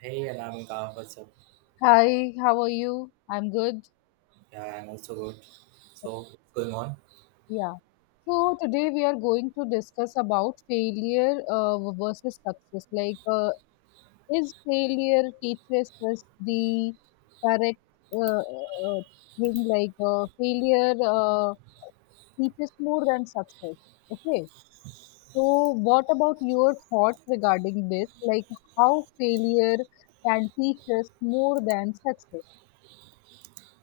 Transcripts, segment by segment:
Hey, Anamika, what's up? Hi, how are you? I'm good. Yeah, I'm also good. So, what's going on? Yeah. So today we are going to discuss about failure versus success. Is failure teaches us the correct uh, uh, thing? Failure teaches more than success. Okay. So, what about your thoughts regarding this? Like, how failure can teach us more than success?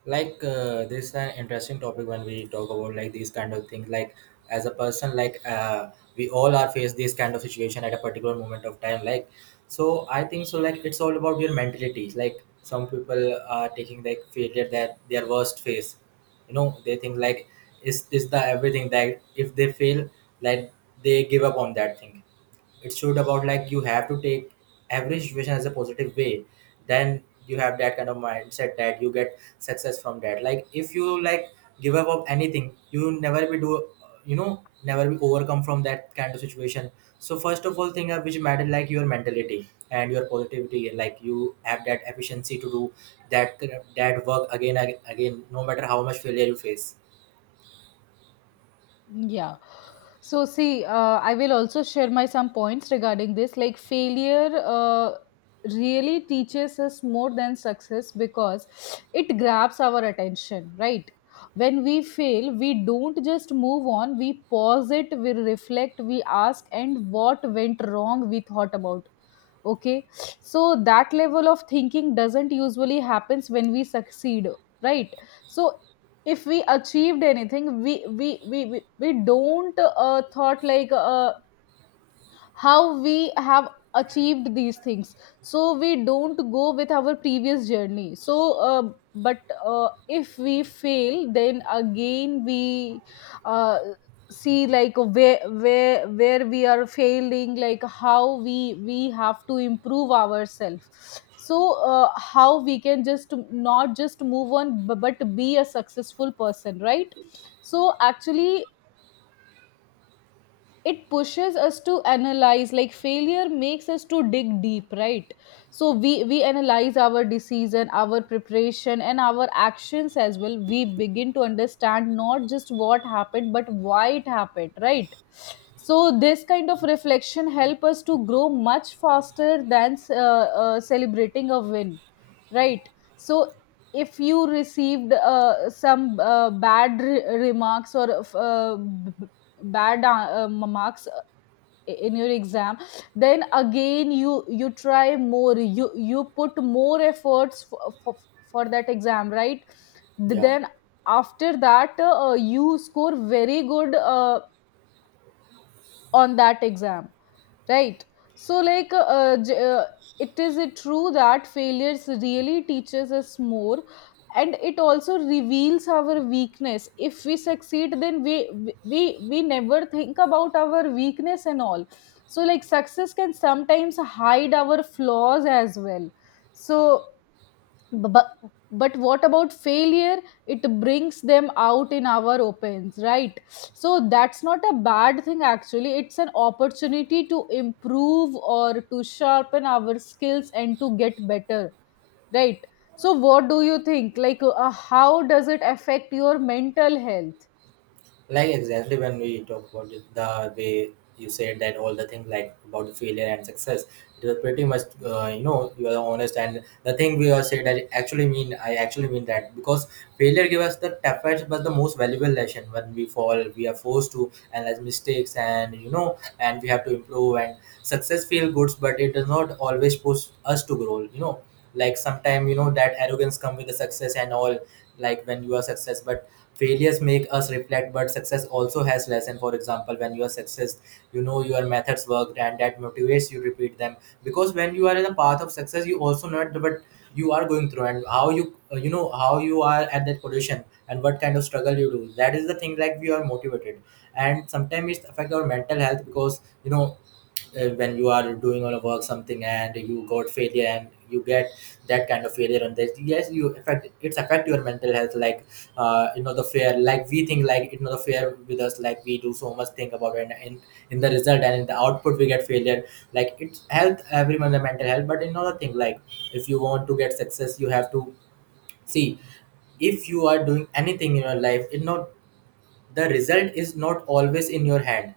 This is an interesting topic when we talk about like these kind of things. Like, as a person, like, we all are faced this kind of situation at a particular moment of time. Like, so I think so. Like, it's all about your mentalities. Like, some people are taking like failure that their worst phase. You know, they think like is the everything that if they fail, like they give up on that thing, it showed about like you have to take every situation as a positive way, then you have that kind of mindset that you get success from that, like if you like give up of anything you never be do, you know, never be overcome from that kind of situation. So first of all thing, which matter like your mentality and your positivity, like you have that efficiency to do that work again, no matter how much failure you face. Yeah. So, see, I will also share my some points regarding this. Like, failure really teaches us more than success because it grabs our attention, right? When we fail, we don't just move on, we pause it, we reflect, we ask, and what went wrong, we thought about okay, so that level of thinking doesn't usually happens when we succeed, right? So if we achieved anything, we don't thought like how we have achieved these things. So we don't go with our previous journey, so but if we fail, then again we uh, see like where we are failing, like how we have to improve ourselves. So how we can just not just move on but be a successful person, right? So actually it pushes us to analyze, like failure makes us to dig deep, right? So we analyze our decision, our preparation and our actions as well. We begin to understand not just what happened but why it happened, right? So this kind of reflection help us to grow much faster than celebrating a win, right? So if you received some bad remarks or uh, bad marks in your exam, then again you try more, you put more efforts for that exam, right? Yeah, Then after that you score very good on that exam, right? So like it is it true that failures really teaches us more. And it also reveals our weakness. If we succeed, then we we never think about our weakness and all. So like success can sometimes hide our flaws as well. So but, but what about failure? It brings them out in our opens, right? So that's not a bad thing, actually it's an opportunity to improve or to sharpen our skills and to get better, right? So what do you think, like how does it affect your mental health? like exactly when we talk about it, the way you said that all the things like about the failure and success, it was pretty much you know, you are honest and the thing we are said that actually mean, I actually mean that, because failure gives us the toughest but the most valuable lesson. When we fall we are forced to analyze mistakes, and you know, and we have to improve. And success feel good but it does not always push us to grow, you know, like sometimes you know that arrogance come with the success and all, like when you are success. But failures make us reflect, but success also has lesson. For example, when you are success, you know your methods worked and that motivates you to repeat them, because when you are in the path of success you also know what you are going through and how you, you know, how you are at that position and what kind of struggle you do. That is the thing, like we are motivated. And sometimes it affect our mental health, because you know, when you are doing on a work something and you got failure, and you get that kind of failure on this. Yes, you affect, it's affect your mental health, like, uh, you know, the fear, like we think like it know the fear with us, like we do so much think about it, and in the result and in the output we get failure. Like it's health everyone, the mental health. But another thing, like if you want to get success you have to see, if you are doing anything in your life, it not, the result is not always in your hand.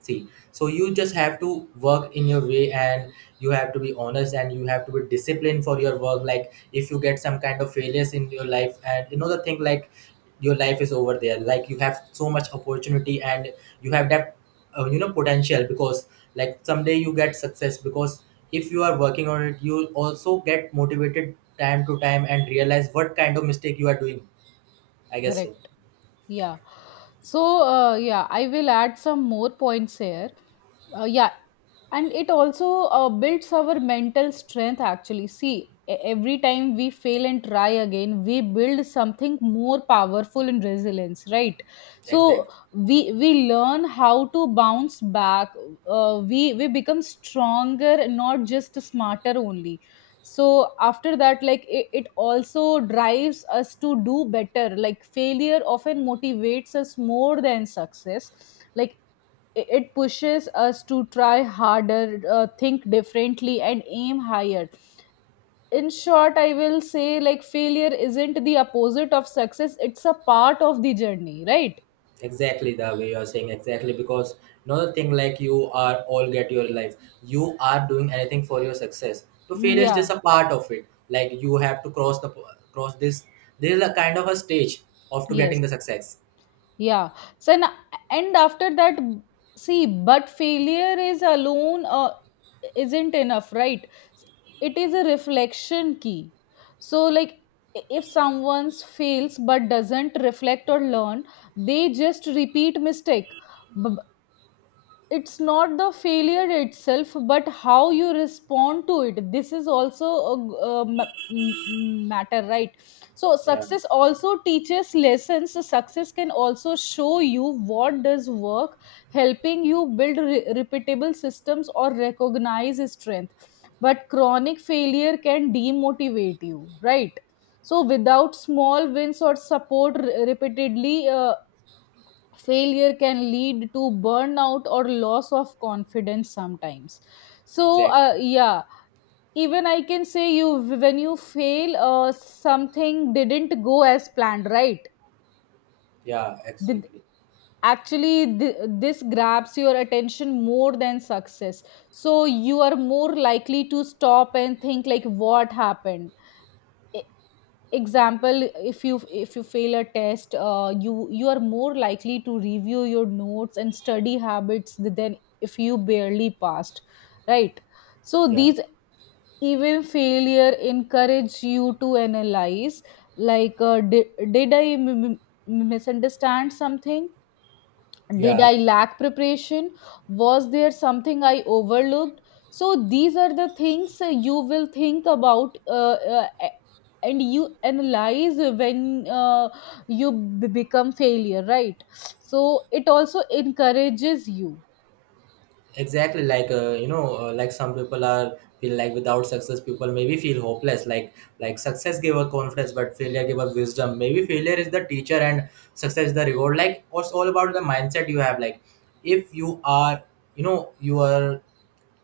See, so you just have to work in your way, and you have to be honest and you have to be disciplined for your work. Like if you get some kind of failures in your life, and you know the thing like your life is over there. Like you have so much opportunity, and you have that, you know, potential, because like someday you get success, because if you are working on it you also get motivated time to time and realize what kind of mistake you are doing. I guess so. Correct. Yeah. So, yeah, I will add some more points here. Yeah. And it also builds our mental strength, actually. See, every time we fail and try again, we build something more powerful and resilience, right? So, Exactly. We learn how to bounce back. We become stronger, not just smarter only. So after that, like it also drives us to do better. Like failure often motivates us more than success. Like it pushes us to try harder, think differently and aim higher. In short, I will say like failure isn't the opposite of success, it's a part of the journey, right? Exactly the way you're saying, exactly, because another thing, like you are all get your life, you are doing anything for your success, to fail is just Yeah. a part of it. Like you have to cross the, cross this, this is a kind of a stage of to Yes. getting the success. Yeah. So and, and after that, see, but failure is alone isn't enough, right? It is a reflection key. So like if someone fails but doesn't reflect or learn, they just repeat mistake. B- it's not the failure itself but how you respond to it. This is also a matter, right? So Yeah, success also teaches lessons. So success can also show you what does work, helping you build repeatable systems or recognize strength. But chronic failure can demotivate you, right? So without small wins or support repeatedly, failure can lead to burnout or loss of confidence sometimes. So exactly. yeah, even I can say you, when you fail, something didn't go as planned, right? Yeah, Did, exactly. actually this grabs your attention more than success. So you are more likely to stop and think, like what happened? Example, if you fail a test, you you are more likely to review your notes and study habits than if you barely passed, right? So Yeah. these, even failure encourage you to analyze, like did I misunderstand something? Did Yeah, I lack preparation? Was there something I overlooked? So these are the things you will think about and you analyze when you become failure, right? So it also encourages you. exactly like, you know, like some people are feel like without success people maybe feel hopeless, like success gave a confidence but failure gave a wisdom. Maybe failure is the teacher and success is the reward. Like it's all about the mindset you have, like if you are, you know, you are,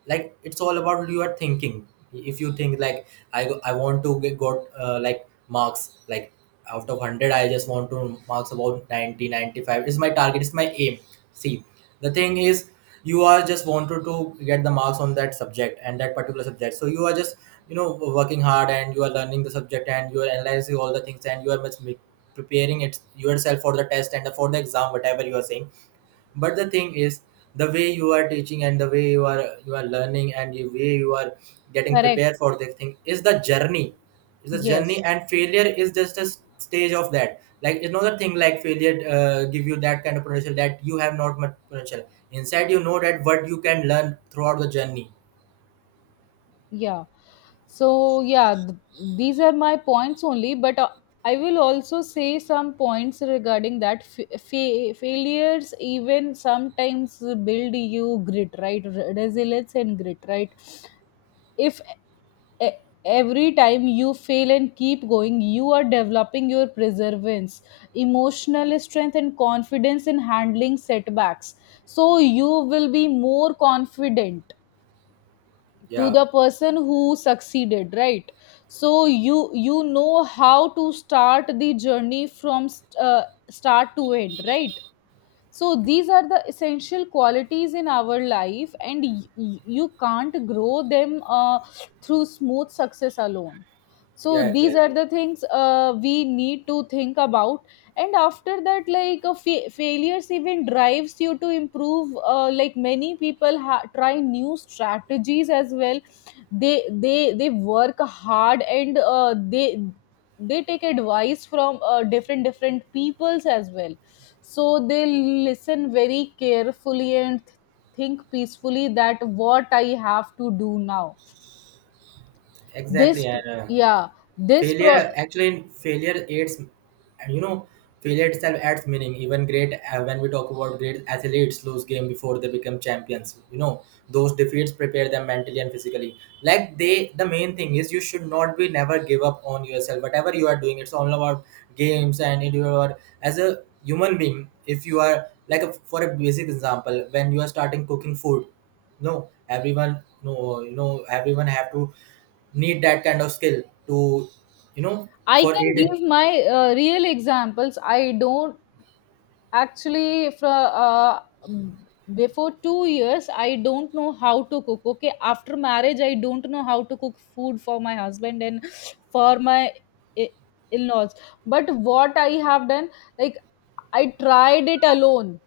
like it's all about your thinking. If you think like I want to get got like marks, like out of 100, I just want to marks about 90, 95 is my target, is my aim. See, the thing is, you are just wanted to get the marks on that subject and that particular subject, so you are just, you know, working hard and you are learning the subject, and you are analyzing all the things, and you are much preparing it yourself for the test and for the exam, whatever you are saying. But the thing is, the way you are teaching and the way you are learning and the way you are getting Correct. prepared for the thing is the journey, is the journey. Yes. And failure is just a stage of that. Like it's not a thing like failure give you that kind of potential, that you have not much potential inside, you know that what you can learn throughout the journey. Yeah. So yeah, these are my points only, but I will also say some points regarding that. Failures even sometimes build you grit, right? Resilience and grit, right? If e- every time you fail and keep going, you are developing your perseverance, emotional strength and confidence in handling setbacks. So you will be more confident to Yeah. the person who succeeded, right? So you know how to start the journey from start to end, right? So these are the essential qualities in our life and you can't grow them through smooth success alone. So Yeah, these are exactly. the things we need to think about. And after that, like a failures even drives you to improve, like many people try new strategies as well. They work hard and they take advice from different different peoples as well. So they listen very carefully and think peacefully that what I have to do now. Exactly. This. And Yeah. This pro. failure, actually failure aids, you know, failure itself adds meaning. Even great, when we talk about great athletes lose game before they become champions, you know, those defeats prepare them mentally and physically. Like they, the main thing is you should not be, never give up on yourself whatever you are doing. It's all about games, and it, you are as a human being, if you are like a, for a basic example, when you are starting cooking food, no everyone, no, you know, everyone have to need that kind of skill to, you know, I for can it. give my real examples. I don't actually fro before 2 years I don't know how to cook. Okay, after marriage I don't know how to cook food for my husband and for my i- in-laws. But what I have done, like I tried it alone.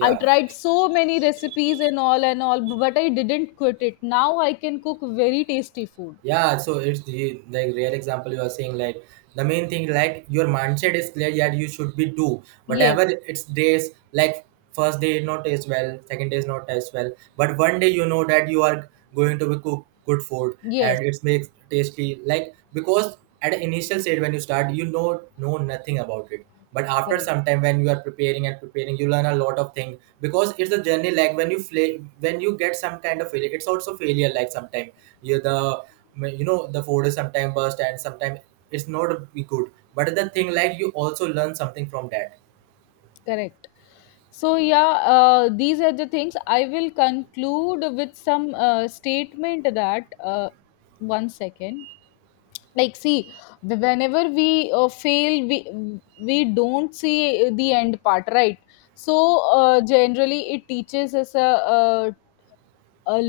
I tried so many recipes and all, but I didn't quit it. Now I can cook very tasty food. Yeah, so it's the like real example you are saying. Like the main thing, like your mindset is clear, that you should be do Yes, whatever, it's days like first day not as well, second day is not as well, but one day you know that you are going to be cook good food yes, and it makes tasty, like because at the initial stage when you start you know nothing about it. But after correct, some time when you are preparing and preparing you learn a lot of things, because it's a journey, like when you play, when you get some kind of failure it's also failure. Like sometime you the you know, the food is sometimes bust, and sometimes it's not be good, but the thing like you also learn something from that. correct. So yeah, these are the things. I will conclude with some statement that one second. Like, see, whenever we fail, we don't see the end part, right? So generally, it teaches us a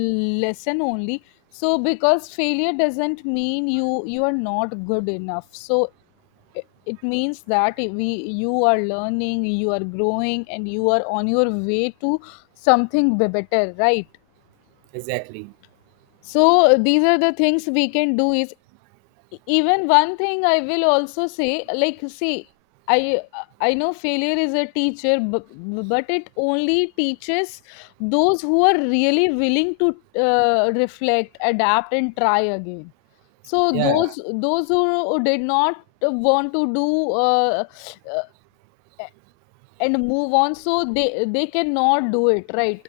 lesson only. So because failure doesn't mean you are not good enough. So it means that we, you are learning, you are growing and you are on your way to something better, right? Exactly. So these are the things we can do is. Even one thing I will also say, like see, i I know failure is a teacher, but it only teaches those who are really willing to reflect, adapt and try again. So Yeah. those who did not want to do uh, uh, and move on, so they cannot do it, right?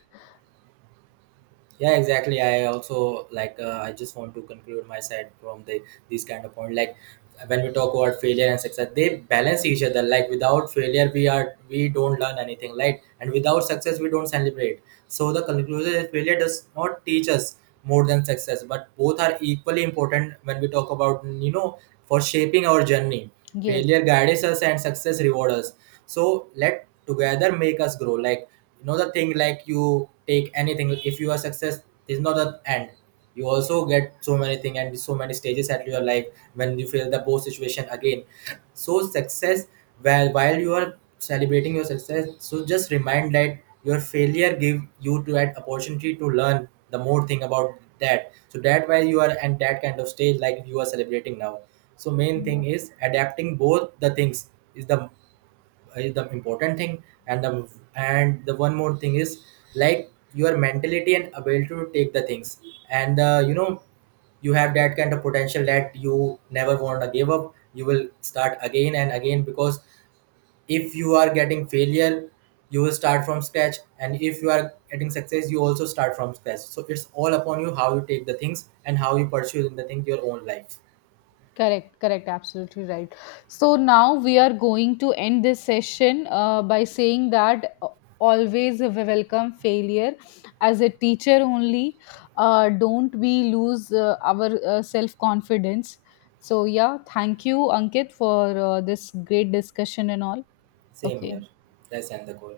Yeah, exactly. I also like, I just want to conclude my side from the, these kind of point, like when we talk about failure and success, they balance each other. Like without failure we don't learn anything, right? And without success we don't celebrate. So the conclusion is, failure does not teach us more than success, but both are equally important when we talk about, you know, for shaping our journey. Yes. Failure guides us and success rewards us. So let together make us grow. Like, you know the thing, like you take anything, if you are success is not the end. You also get so many things and so many stages at your life when you feel the both situation again. So success, while you are celebrating your success, so just remind that your failure give you to that opportunity to learn the more thing about that. So that while you are at that kind of stage, like you are celebrating now. So main thing is adapting both the things is the, is the important thing. And the, and the one more thing is, like your mentality and ability to take the things, and you know, you have that kind of potential that you never want to give up. You will start again and again. Because if you are getting failure you will start from scratch, and if you are getting success you also start from scratch. So it's all upon you, how you take the things and how you pursue in the thing your own life. Correct, correct, absolutely right. So now we are going to end this session by saying that always we welcome failure as a teacher only. Don't we lose our self confidence? So, yeah, thank you, Ankit, for this great discussion and all. Same Okay. here. Let's end the call.